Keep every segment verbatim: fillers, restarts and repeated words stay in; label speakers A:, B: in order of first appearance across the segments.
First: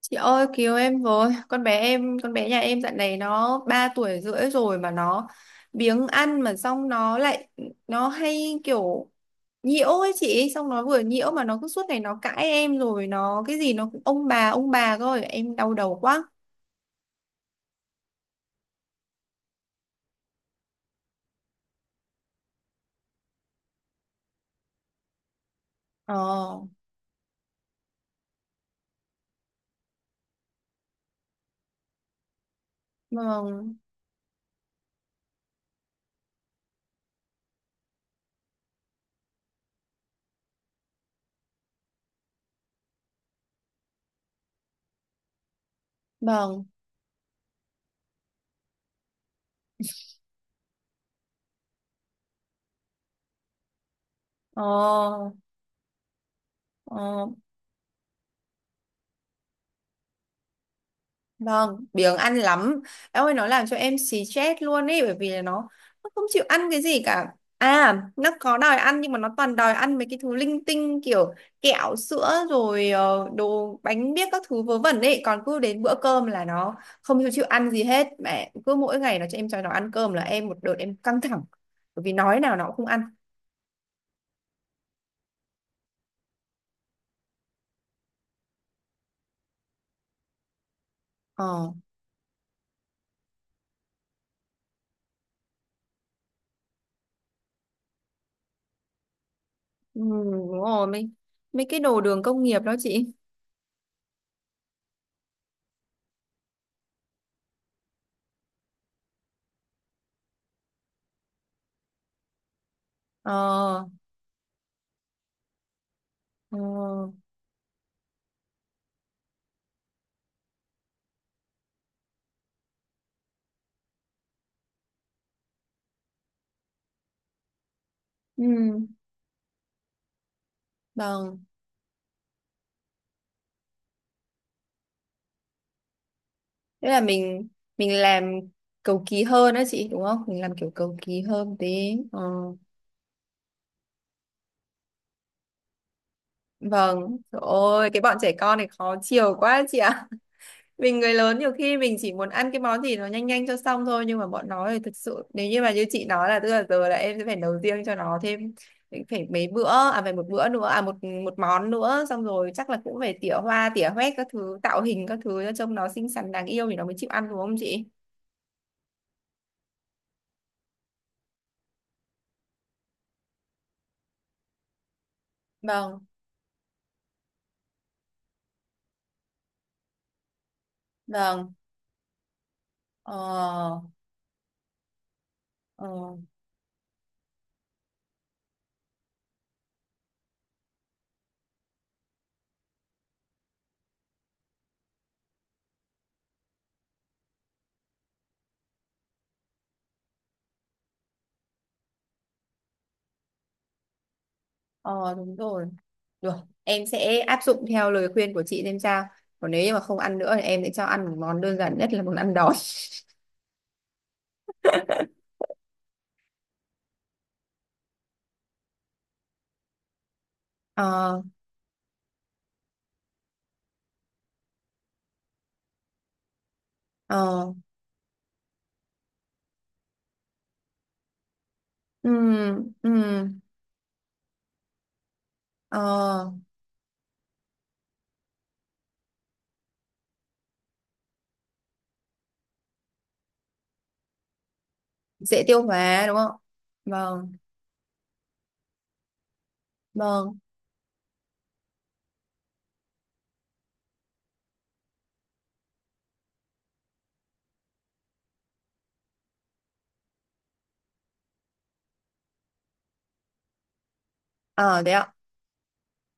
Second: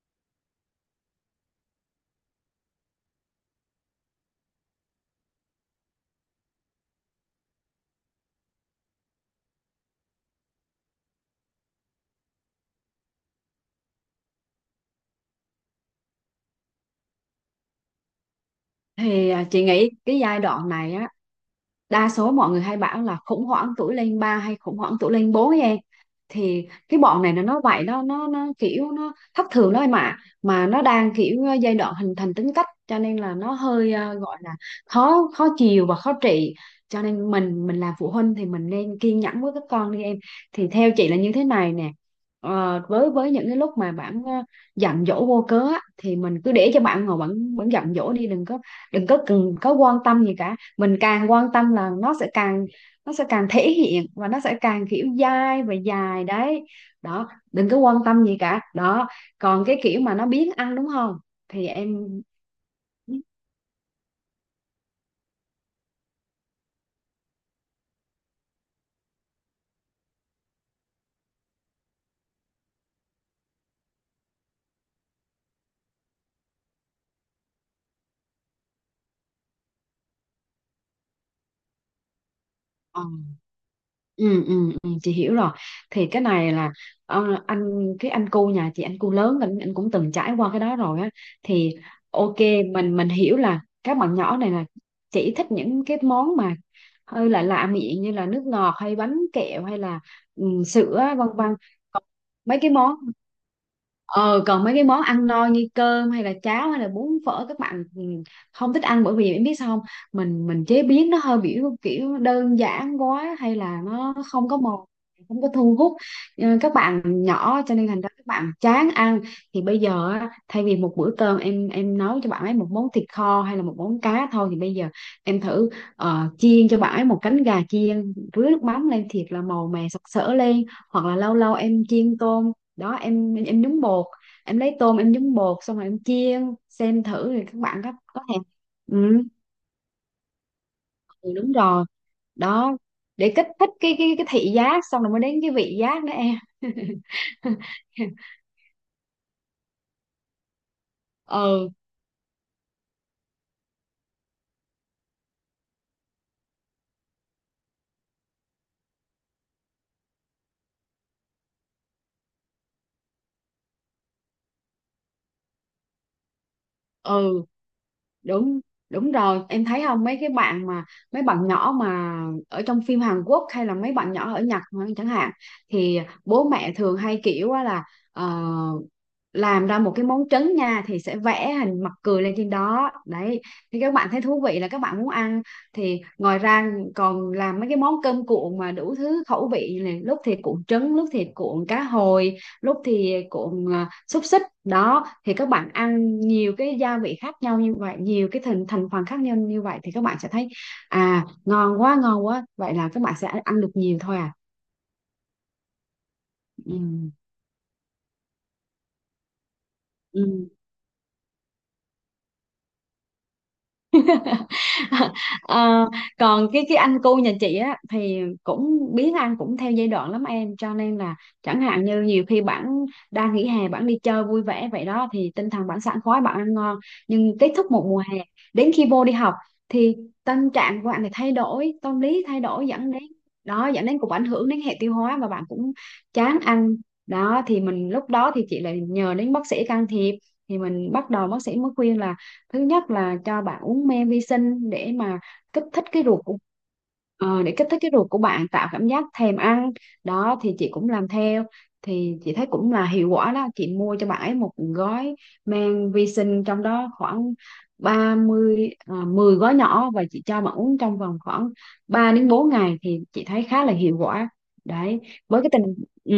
A: Chị ơi cứu em với, con bé em con bé nhà em dạo này nó ba tuổi rưỡi rồi mà nó biếng ăn, mà xong nó lại nó hay kiểu nhiễu ấy chị. Xong nó vừa nhiễu mà nó cứ suốt ngày nó cãi em, rồi nó cái gì nó cũng ông bà ông bà thôi, em đau đầu quá.
B: thì à, Chị nghĩ cái giai đoạn này á, đa số mọi người hay bảo là khủng hoảng tuổi lên ba hay khủng hoảng tuổi lên bốn em.
A: Ờ.
B: Thì cái bọn này là nó vậy đó, nó nó kiểu nó thất thường đó em ạ. Mà nó đang kiểu ờ, giai đoạn hình thành tính cách, cho nên là nó
A: Vâng.
B: hơi ờ, gọi là khó khó chiều và khó trị. Cho nên mình mình là phụ huynh thì mình nên kiên nhẫn với các con đi em. Thì theo chị là như thế này nè. Ờ, với với những cái lúc mà bạn ờ, giận dỗi vô cớ á, thì mình cứ
A: Vâng.
B: để cho bạn ngồi bạn bạn giận dỗi đi, đừng có đừng có cần có quan tâm gì cả, mình càng quan tâm là nó sẽ càng nó sẽ càng thể hiện và nó sẽ càng kiểu
A: Ờ.
B: dai và dài đấy.
A: Ờ.
B: Đó, đừng có quan tâm gì cả đó. Còn cái kiểu mà nó biếng ăn đúng không thì
A: Vâng,
B: em.
A: biếng ăn lắm. Em ơi, nó làm cho em xì chết luôn ý, bởi vì là nó nó không chịu ăn cái gì cả. À, nó có đòi ăn nhưng mà nó toàn đòi ăn mấy cái thứ linh tinh kiểu kẹo, sữa rồi ờ, đồ bánh biếc các thứ vớ vẩn ấy. Còn cứ đến bữa cơm là nó không chịu chịu ăn gì hết. Mẹ cứ mỗi ngày nó cho em cho nó ăn cơm là em một đợt em căng thẳng. Bởi vì nói nào nó cũng không ăn.
B: Ừ, ừ, ừ, chị hiểu rồi. Thì cái này là ờ, anh cái anh cu nhà chị, anh cu lớn, anh, anh cũng từng trải qua cái đó rồi á.
A: Ờ.
B: Thì ok, mình mình hiểu là các bạn nhỏ này là chỉ thích những cái món mà hơi là lạ miệng như là nước ngọt hay bánh kẹo hay
A: Ừ,
B: là ừ,
A: đúng rồi.
B: sữa
A: mấy,
B: vân vân.
A: mấy cái đồ
B: Còn
A: đường công nghiệp
B: mấy cái
A: đó
B: món
A: chị.
B: Ờ, Còn mấy cái món ăn no như cơm hay là cháo hay là bún phở, các bạn ừ, không thích ăn. Bởi vì em biết sao không? mình mình chế biến nó hơi kiểu kiểu đơn giản quá hay là
A: Ờ.
B: nó không có màu, không có thu hút ờ,
A: Ờ.
B: các bạn nhỏ, cho nên thành ra các bạn chán ăn. Thì bây giờ á, thay vì một bữa cơm em em nấu cho bạn ấy một món thịt kho hay là một món cá thôi, thì bây giờ em thử ờ, chiên cho bạn ấy một cánh gà chiên rưới nước
A: Ừ.
B: mắm lên thiệt là màu mè sặc sỡ lên. Hoặc là lâu
A: Vâng.
B: lâu em chiên tôm đó, em em nhúng bột em lấy tôm em nhúng bột xong rồi em chiên
A: Tức là
B: xem thử thì
A: mình
B: các bạn
A: mình
B: có có
A: làm
B: thèm.
A: cầu kỳ
B: Ừ.
A: hơn đó chị đúng không? Mình làm kiểu cầu kỳ
B: Ừ, đúng
A: hơn
B: rồi
A: tí. Ờ.
B: đó, để kích thích cái cái cái thị giác xong rồi mới đến cái vị giác nữa em.
A: Vâng. Trời ơi, cái bọn trẻ con này khó chiều quá chị ạ. Mình người lớn nhiều
B: Ừ,
A: khi mình chỉ muốn ăn cái món gì nó nhanh nhanh cho xong thôi, nhưng mà bọn nó thì thực sự nếu như mà như chị nói là tức là giờ là em sẽ phải nấu riêng cho nó thêm phải mấy bữa, à phải một bữa nữa, à một một món nữa. Xong rồi chắc là cũng phải tỉa hoa tỉa hoét các thứ, tạo hình các thứ cho trông nó xinh xắn đáng yêu thì nó mới chịu ăn đúng
B: ừ,
A: không chị?
B: đúng đúng rồi, em thấy không, mấy cái bạn mà mấy bạn nhỏ mà ở trong phim Hàn Quốc hay là mấy bạn nhỏ ở Nhật mà chẳng hạn,
A: Vâng.
B: thì bố mẹ thường hay kiểu á là ờ, làm ra một cái món trứng nha thì sẽ vẽ
A: Vâng.
B: hình mặt cười lên trên đó đấy, thì
A: Ờ.
B: các bạn thấy thú vị là các bạn muốn ăn. Thì
A: Ờ.
B: ngoài ra còn làm mấy cái món cơm cuộn mà đủ thứ khẩu vị này, lúc thì cuộn trứng lúc thì cuộn cá hồi lúc thì cuộn à, xúc xích đó, thì các bạn ăn nhiều cái gia vị khác nhau như vậy, nhiều cái thành thành phần khác nhau như vậy, thì các bạn sẽ thấy à ngon quá ngon quá, vậy là các bạn sẽ ăn được nhiều thôi à.
A: Ờ đúng rồi. Được, em
B: Ừ.
A: sẽ áp dụng theo lời khuyên của chị xem sao. Còn nếu như mà không ăn nữa thì
B: Ừ.
A: em sẽ cho ăn một món đơn giản nhất là món ăn đói.
B: Ờ, Còn cái cái anh cu nhà chị á thì cũng biết, anh cũng theo giai đoạn lắm em, cho nên là
A: Ờ.
B: chẳng hạn như nhiều khi bạn đang nghỉ hè bạn đi chơi vui vẻ vậy đó thì tinh thần bạn sảng khoái bạn ăn ngon, nhưng
A: ờ,
B: kết thúc một mùa hè đến khi vô đi học thì tâm trạng của bạn thì thay đổi, tâm lý thay đổi
A: ừm,
B: dẫn đến,
A: ừm,
B: đó dẫn đến cũng ảnh hưởng đến hệ tiêu hóa và bạn cũng
A: ờ,
B: chán ăn. Đó thì mình lúc đó thì chị lại nhờ đến bác sĩ can thiệp. Thì mình bắt đầu bác sĩ mới khuyên là thứ nhất là cho bạn uống men vi sinh để mà
A: Dễ tiêu
B: kích thích cái
A: hóa đúng
B: ruột
A: không?
B: của
A: Vâng.
B: ờ, để kích thích cái ruột của bạn, tạo cảm giác thèm ăn.
A: Vâng.
B: Đó thì chị cũng làm theo, thì chị thấy cũng là hiệu quả đó, chị mua cho bạn ấy một gói men vi sinh trong đó khoảng ba mươi à, mười gói nhỏ và chị cho bạn uống trong vòng khoảng ba đến bốn ngày thì chị thấy khá là hiệu quả.
A: Ờ, đấy
B: Đấy,
A: ạ.
B: với cái tình. Ừ,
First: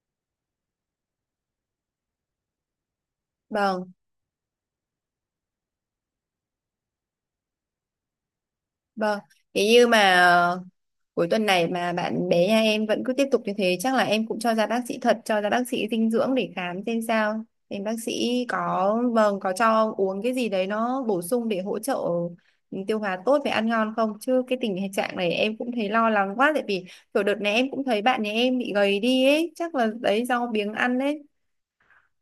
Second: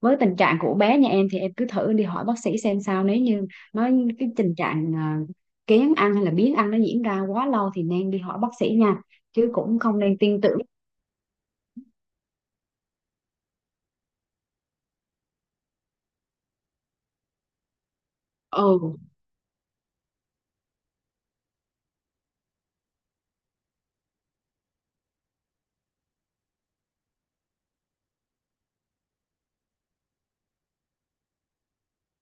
B: với tình trạng của bé nhà em thì em cứ thử đi hỏi bác sĩ xem sao, nếu như
A: Vâng.
B: nó cái tình trạng ờ, kén ăn hay là biếng ăn nó diễn ra quá lâu thì nên đi hỏi bác sĩ nha,
A: Vâng.
B: chứ
A: Thế
B: cũng
A: như
B: không nên
A: mà
B: tin tưởng.
A: cuối tuần này mà bạn bé nhà em vẫn cứ tiếp tục như thế chắc là em cũng cho ra bác sĩ thật, cho ra bác sĩ dinh dưỡng để khám xem sao, xem bác sĩ
B: Ừ.
A: có, vâng, có cho uống cái gì đấy nó bổ sung để hỗ trợ, ừ, tiêu hóa tốt và ăn ngon không. Chứ cái tình trạng này em cũng thấy lo lắng quá tại vì kiểu đợt này em cũng thấy bạn nhà em bị gầy đi ấy, chắc là đấy do biếng ăn đấy.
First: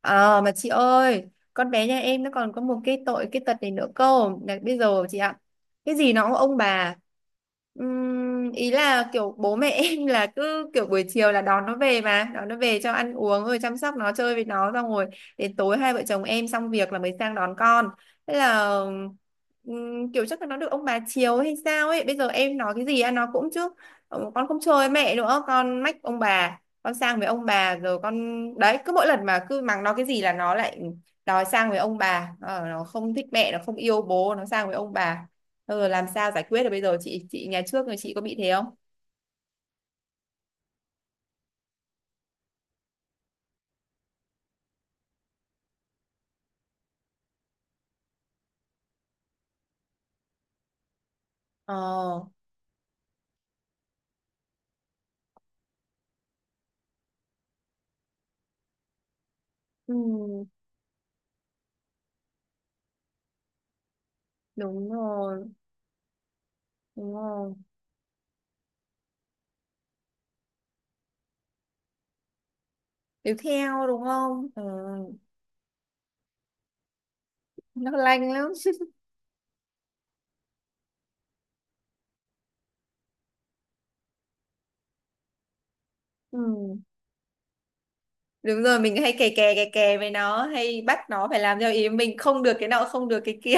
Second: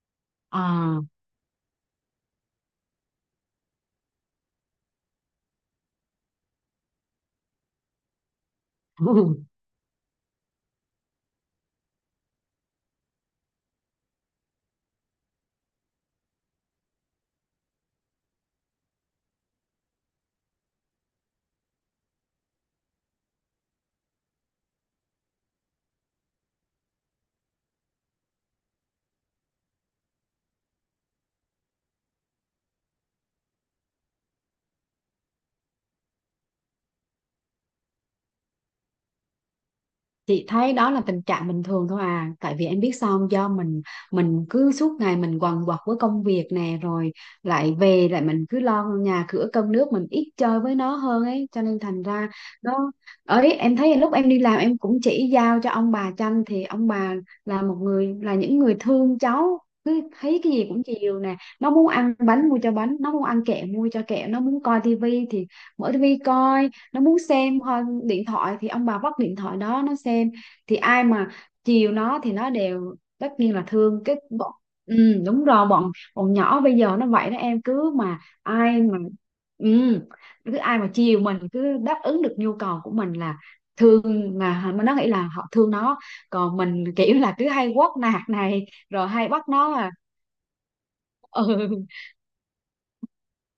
A: Ờ mà chị
B: À.
A: ơi, con bé nhà em nó còn có một cái tội cái tật này nữa cơ. Là bây giờ chị ạ, cái gì nó cũng ông bà. Ừm, ý là kiểu bố mẹ em là cứ kiểu buổi chiều là đón nó về mà, đón nó về cho ăn uống rồi chăm sóc nó chơi với nó xong rồi đến tối hai vợ chồng em xong việc là mới sang đón con. Thế là ừm, kiểu chắc là nó được ông bà chiều hay sao ấy. Bây giờ em nói cái gì ăn nó cũng chứ. Ờ, con không chơi với mẹ nữa, con mách ông bà, con sang với ông bà rồi con. Đấy cứ mỗi lần mà cứ mắng nó cái gì là nó lại đòi sang với ông bà, ờ, nó không thích mẹ nó không yêu bố nó sang với ông bà. Ờ, làm sao giải quyết được bây giờ chị chị nhà trước rồi chị có bị thế không?
B: Chị thấy đó là tình trạng bình thường thôi à, tại vì em biết sao không? Do mình mình cứ suốt ngày mình quằn quật với công việc nè, rồi lại về lại mình cứ lo nhà cửa cơm nước, mình ít chơi với nó hơn ấy, cho nên thành
A: Ờ.
B: ra nó ấy. Em thấy lúc em đi làm em cũng chỉ giao cho ông bà chăm, thì ông bà là một người là những người thương cháu,
A: Ừ,
B: cứ thấy cái gì cũng chiều nè, nó muốn ăn bánh mua cho bánh, nó muốn ăn kẹo mua cho kẹo, nó muốn coi
A: đúng
B: tivi
A: rồi
B: thì mở tivi coi, nó
A: đúng
B: muốn
A: rồi.
B: xem hoa- điện thoại thì ông bà vắt điện thoại đó nó xem. Thì ai mà chiều nó thì nó đều tất
A: Tiếp
B: nhiên là
A: theo
B: thương
A: đúng
B: cái
A: không?
B: bọn.
A: Ừ,
B: Ừ, đúng rồi, bọn bọn nhỏ bây giờ nó vậy đó em,
A: nó
B: cứ mà
A: lanh lắm.
B: ai mà ừ, cứ ai mà chiều mình, cứ đáp ứng được nhu cầu của mình là thương, mà nó nghĩ là họ thương nó. Còn
A: Ừ.
B: mình kiểu là cứ hay quát nạt
A: Đúng
B: này
A: rồi, mình
B: rồi
A: hay kè
B: hay bắt
A: kè kè
B: nó à,
A: kè với nó, hay bắt nó phải làm theo
B: ừ
A: ý mình, không được cái nọ không được cái kia.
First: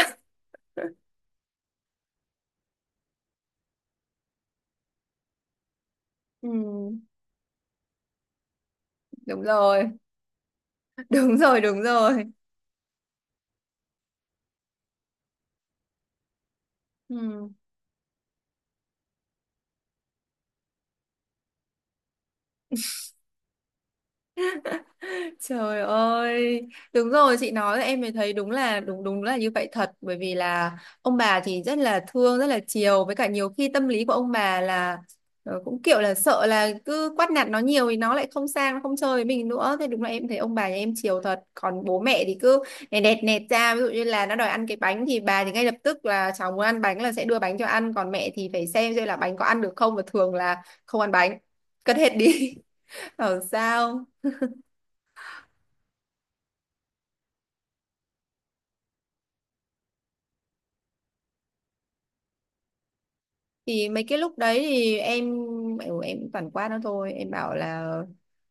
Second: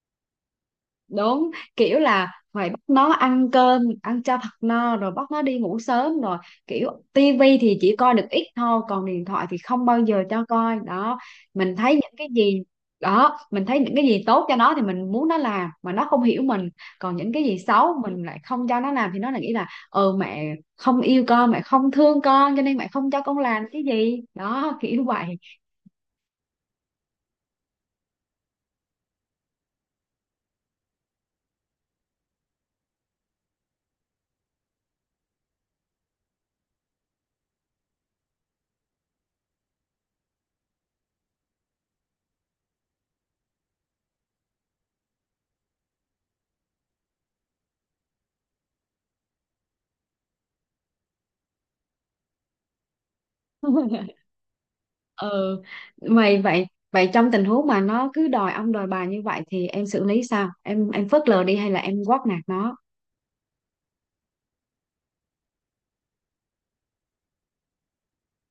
B: đúng, kiểu là phải bắt nó ăn cơm ăn cho thật no rồi bắt nó đi ngủ sớm rồi,
A: Ừ.
B: kiểu tivi thì chỉ coi được ít thôi còn điện
A: Đúng
B: thoại thì không
A: rồi.
B: bao giờ cho coi đó.
A: Đúng rồi
B: Mình
A: đúng
B: thấy những
A: rồi.
B: cái gì, đó mình thấy những cái gì tốt cho nó thì mình muốn nó làm mà nó không hiểu mình, còn những cái
A: Ừ.
B: gì xấu mình lại không cho nó làm thì nó lại nghĩ là ừ mẹ không yêu con, mẹ không thương con, cho nên mẹ không cho con làm cái gì đó kiểu vậy.
A: Trời ơi, đúng rồi chị nói là em mới thấy đúng là, đúng đúng là như vậy thật, bởi vì là ông bà thì rất là thương rất là chiều, với cả nhiều khi tâm lý của ông bà là ờ, cũng kiểu là sợ là cứ quát nạt nó nhiều thì nó lại không sang nó không chơi với mình nữa. Thế đúng là em thấy ông bà nhà em chiều thật, còn bố mẹ thì cứ nẹt nẹt nẹt ra, ví dụ như là nó đòi ăn cái bánh thì bà thì ngay lập tức là cháu muốn ăn bánh là sẽ đưa bánh cho ăn, còn mẹ thì phải xem xem là bánh có ăn được không và thường là không ăn bánh cất hết đi. Bảo sao.
B: Ừ mày vậy, vậy trong tình huống mà nó cứ đòi ông đòi bà như vậy thì em xử lý sao, em em phớt lờ đi hay là em quát nạt nó?
A: Thì mấy cái lúc đấy thì em, ừ, em cũng toàn qua nó thôi, em bảo là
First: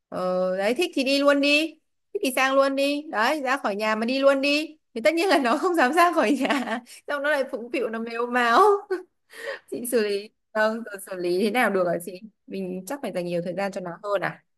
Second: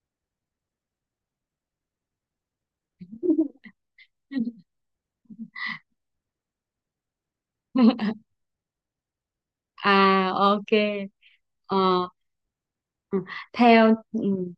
A: ờ, đấy thích thì đi luôn đi, thích thì sang luôn đi, đấy ra khỏi nhà mà đi luôn đi thì tất nhiên là nó không dám ra khỏi nhà. Xong nó lại phụng phịu nó mếu máo. Chị xử lý,
B: À ok.
A: vâng, rồi xử lý thế nào được hả
B: ờ
A: chị? Mình chắc phải
B: ừ.
A: dành nhiều thời gian cho nó
B: Theo
A: hơn à?
B: ừ.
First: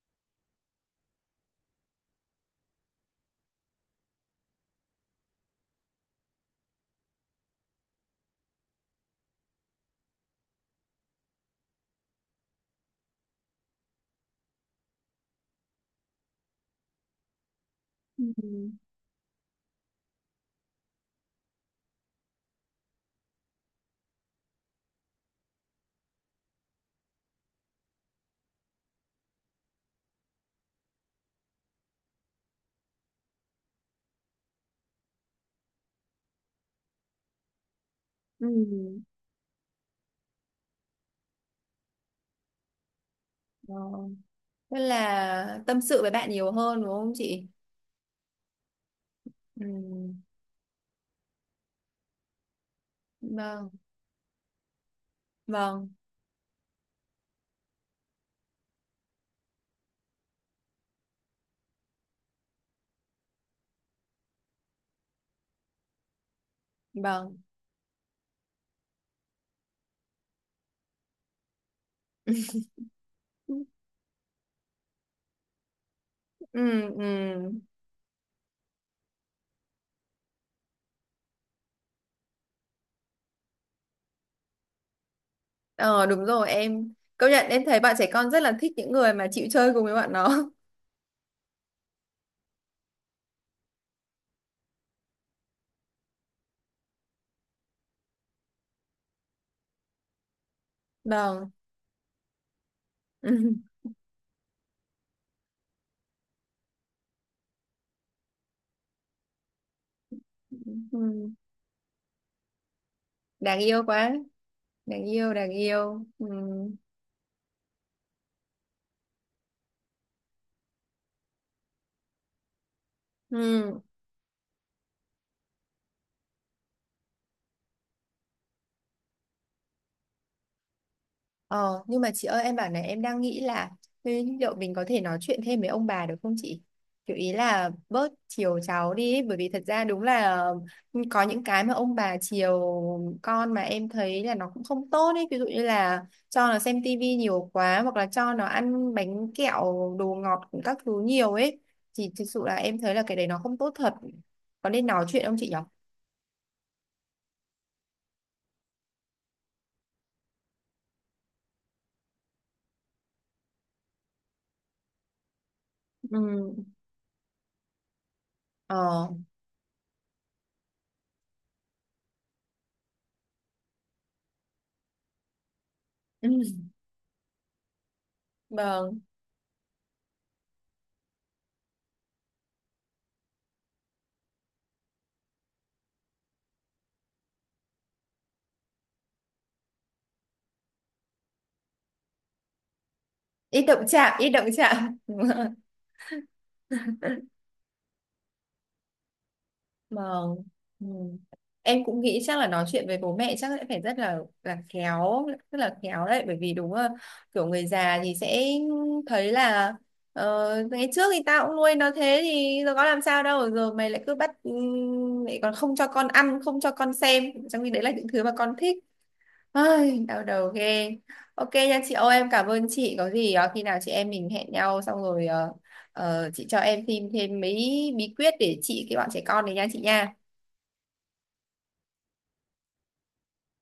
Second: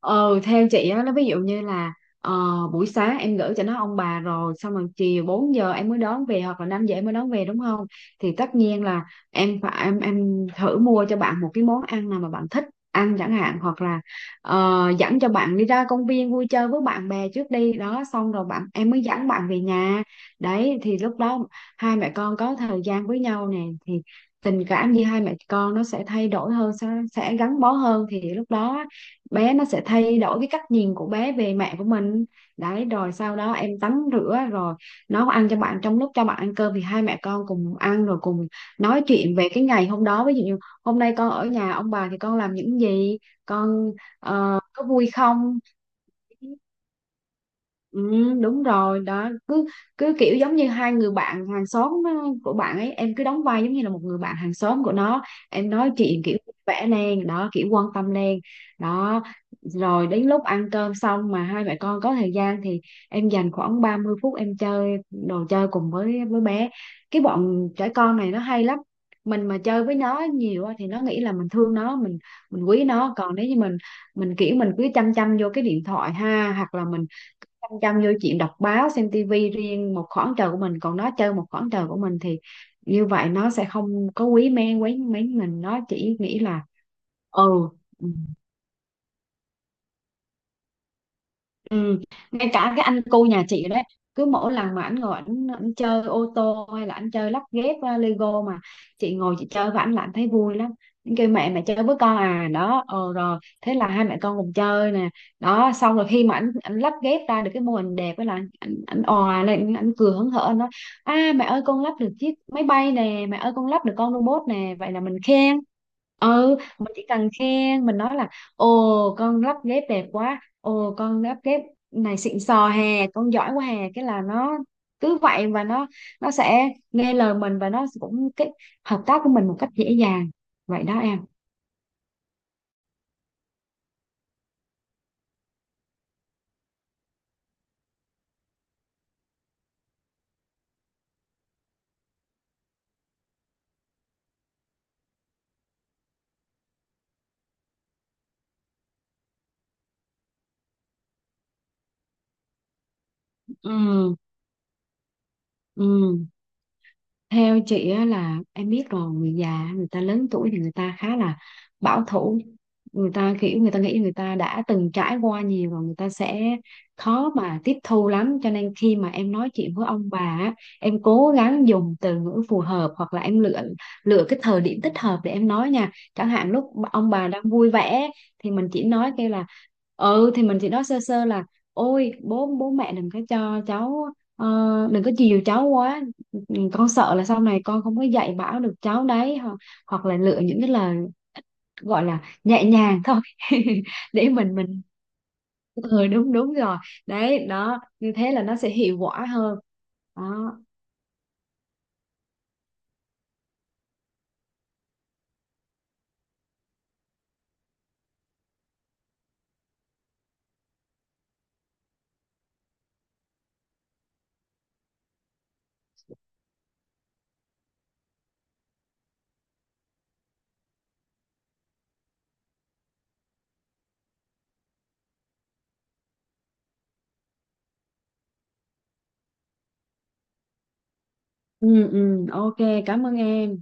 B: ờ Theo chị á, nó ví dụ như là ờ, buổi sáng em gửi cho nó ông bà rồi, xong rồi chiều bốn giờ em mới đón về hoặc là năm giờ em mới đón về đúng không, thì tất nhiên là em phải em em thử mua cho bạn một cái món ăn nào mà bạn thích ăn chẳng hạn, hoặc là ờ, dẫn cho bạn đi ra công viên vui chơi với bạn bè trước đi đó, xong rồi bạn
A: Ừ.
B: em mới dẫn bạn về nhà. Đấy thì lúc đó hai mẹ con có thời gian với nhau nè, thì tình cảm giữa hai mẹ con nó sẽ thay đổi hơn, sẽ, sẽ gắn bó hơn, thì lúc đó bé nó sẽ thay đổi cái cách nhìn của bé về mẹ của mình. Đấy rồi sau đó em tắm rửa rồi nấu ăn cho bạn, trong lúc cho bạn ăn cơm thì hai mẹ con cùng ăn rồi
A: Ừ.
B: cùng nói chuyện về cái ngày hôm đó, ví dụ như hôm nay con ở nhà ông bà thì con làm những gì,
A: Ờ.
B: con ờ,
A: Tức
B: có vui không.
A: là tâm sự với bạn nhiều hơn đúng không chị?
B: Ừ, đúng rồi đó,
A: Ừ.
B: cứ cứ kiểu giống như hai người bạn hàng xóm uh, của bạn ấy, em cứ đóng vai
A: Vâng.
B: giống như là một người bạn hàng xóm của nó, em
A: Vâng.
B: nói chuyện kiểu vẽ lên đó kiểu quan tâm lên đó. Rồi đến lúc ăn cơm xong mà hai mẹ con có thời gian thì em dành khoảng ba mươi phút em chơi đồ chơi cùng với với bé. Cái
A: Vâng.
B: bọn trẻ con này nó hay lắm, mình mà chơi với nó nhiều á thì nó nghĩ là mình thương nó, mình mình quý nó. Còn nếu như mình mình kiểu mình cứ chăm chăm vô cái điện thoại, ha, hoặc là
A: Ừ.
B: mình
A: Ừ.
B: chăm chăm vô chuyện đọc báo xem tivi, riêng một khoảng trời của mình, còn nó chơi một khoảng trời của mình thì như vậy nó sẽ không có quý men quý mến mình, nó
A: Ờ
B: chỉ
A: đúng
B: nghĩ
A: rồi,
B: là
A: em công nhận em
B: ừ.
A: thấy bạn trẻ con rất là thích những người mà chịu chơi cùng với bạn nó.
B: Ừ. Ngay cả cái anh cu nhà chị đấy, cứ mỗi lần mà ảnh ngồi ảnh ảnh chơi ô tô hay là ảnh chơi lắp ghép uh, Lego mà chị ngồi chị chơi với ảnh là ảnh thấy vui lắm. Ảnh kêu
A: Vâng.
B: mẹ mẹ chơi với con, à đó, ờ rồi thế là hai mẹ con cùng chơi nè. Đó xong rồi khi mà ảnh ảnh lắp ghép ra được cái mô hình đẹp ấy là ảnh ảnh òa lên, ảnh cười hớn hở, ảnh nói
A: Ừ.
B: à mẹ ơi con lắp được chiếc máy bay nè, mẹ ơi
A: Đáng
B: con
A: yêu
B: lắp được
A: quá.
B: con robot nè, vậy là
A: Đáng
B: mình
A: yêu, đáng
B: khen.
A: yêu, ừ.
B: Ừ, mình chỉ cần khen mình nói là ồ con lắp ghép đẹp quá, ồ con đáp kép này xịn sò hè, con giỏi quá
A: Ừ.
B: hè, cái là nó cứ vậy, và nó nó sẽ nghe lời mình và nó cũng cái hợp tác của mình một cách dễ dàng, vậy đó em.
A: Ờ, nhưng mà chị ơi em bảo này em đang nghĩ là thế liệu mình có thể nói chuyện thêm với ông bà được không chị? Kiểu ý là bớt chiều cháu đi ấy, bởi vì thật ra đúng là, ừ, có những cái mà ông bà chiều con mà em thấy là nó cũng không tốt ấy. Ví dụ như là cho nó xem tivi nhiều quá, hoặc là cho nó ăn bánh kẹo, đồ ngọt các thứ nhiều ấy. Thì thực sự là em thấy là cái đấy nó không tốt thật.
B: Ừ.
A: Có nên nói chuyện không chị nhỉ?
B: Ừ, theo chị á là em biết rồi, người già người ta lớn tuổi thì người ta khá là bảo thủ, người ta kiểu người ta nghĩ người ta đã từng trải qua nhiều và người ta
A: Ừ.
B: sẽ khó mà tiếp thu lắm, cho nên khi
A: Ờ,
B: mà em nói chuyện với ông bà á, em cố gắng dùng từ ngữ phù hợp hoặc là em lựa lựa cái thời điểm thích hợp để em nói nha.
A: ừ,
B: Chẳng hạn lúc ông bà đang vui vẻ thì mình chỉ
A: vâng.
B: nói kêu là, ừ thì mình chỉ nói sơ sơ là ôi bố bố mẹ đừng có cho cháu ờ, đừng có chiều cháu quá. Ừ, con sợ là sau này con không có dạy bảo được cháu đấy, hoặc, hoặc là lựa những cái lời gọi là nhẹ nhàng thôi.
A: Ít động chạm, ít
B: Để
A: động
B: mình mình
A: chạm.
B: ừ, đúng đúng rồi, đấy đó như thế là nó sẽ hiệu quả hơn
A: Vâng.
B: đó.
A: Ừ. Em cũng nghĩ chắc là nói chuyện với bố mẹ chắc sẽ phải rất là là khéo, rất là khéo đấy, bởi vì đúng là kiểu người già thì sẽ thấy là ờ, ngày trước thì tao cũng nuôi nó thế thì giờ có làm sao đâu, giờ mày lại cứ bắt, ừm, lại còn không cho con ăn, không cho con xem, trong khi đấy là những thứ mà con thích. Ai, đau đầu ghê. Ok nha chị ơi, em cảm ơn chị. Có gì ờ, khi nào chị em mình hẹn nhau xong rồi ờ, ờ, chị cho em thêm thêm mấy bí quyết để trị cái bọn trẻ con này nha chị nha.
B: Ừ. Ừ, ok, cảm ơn em.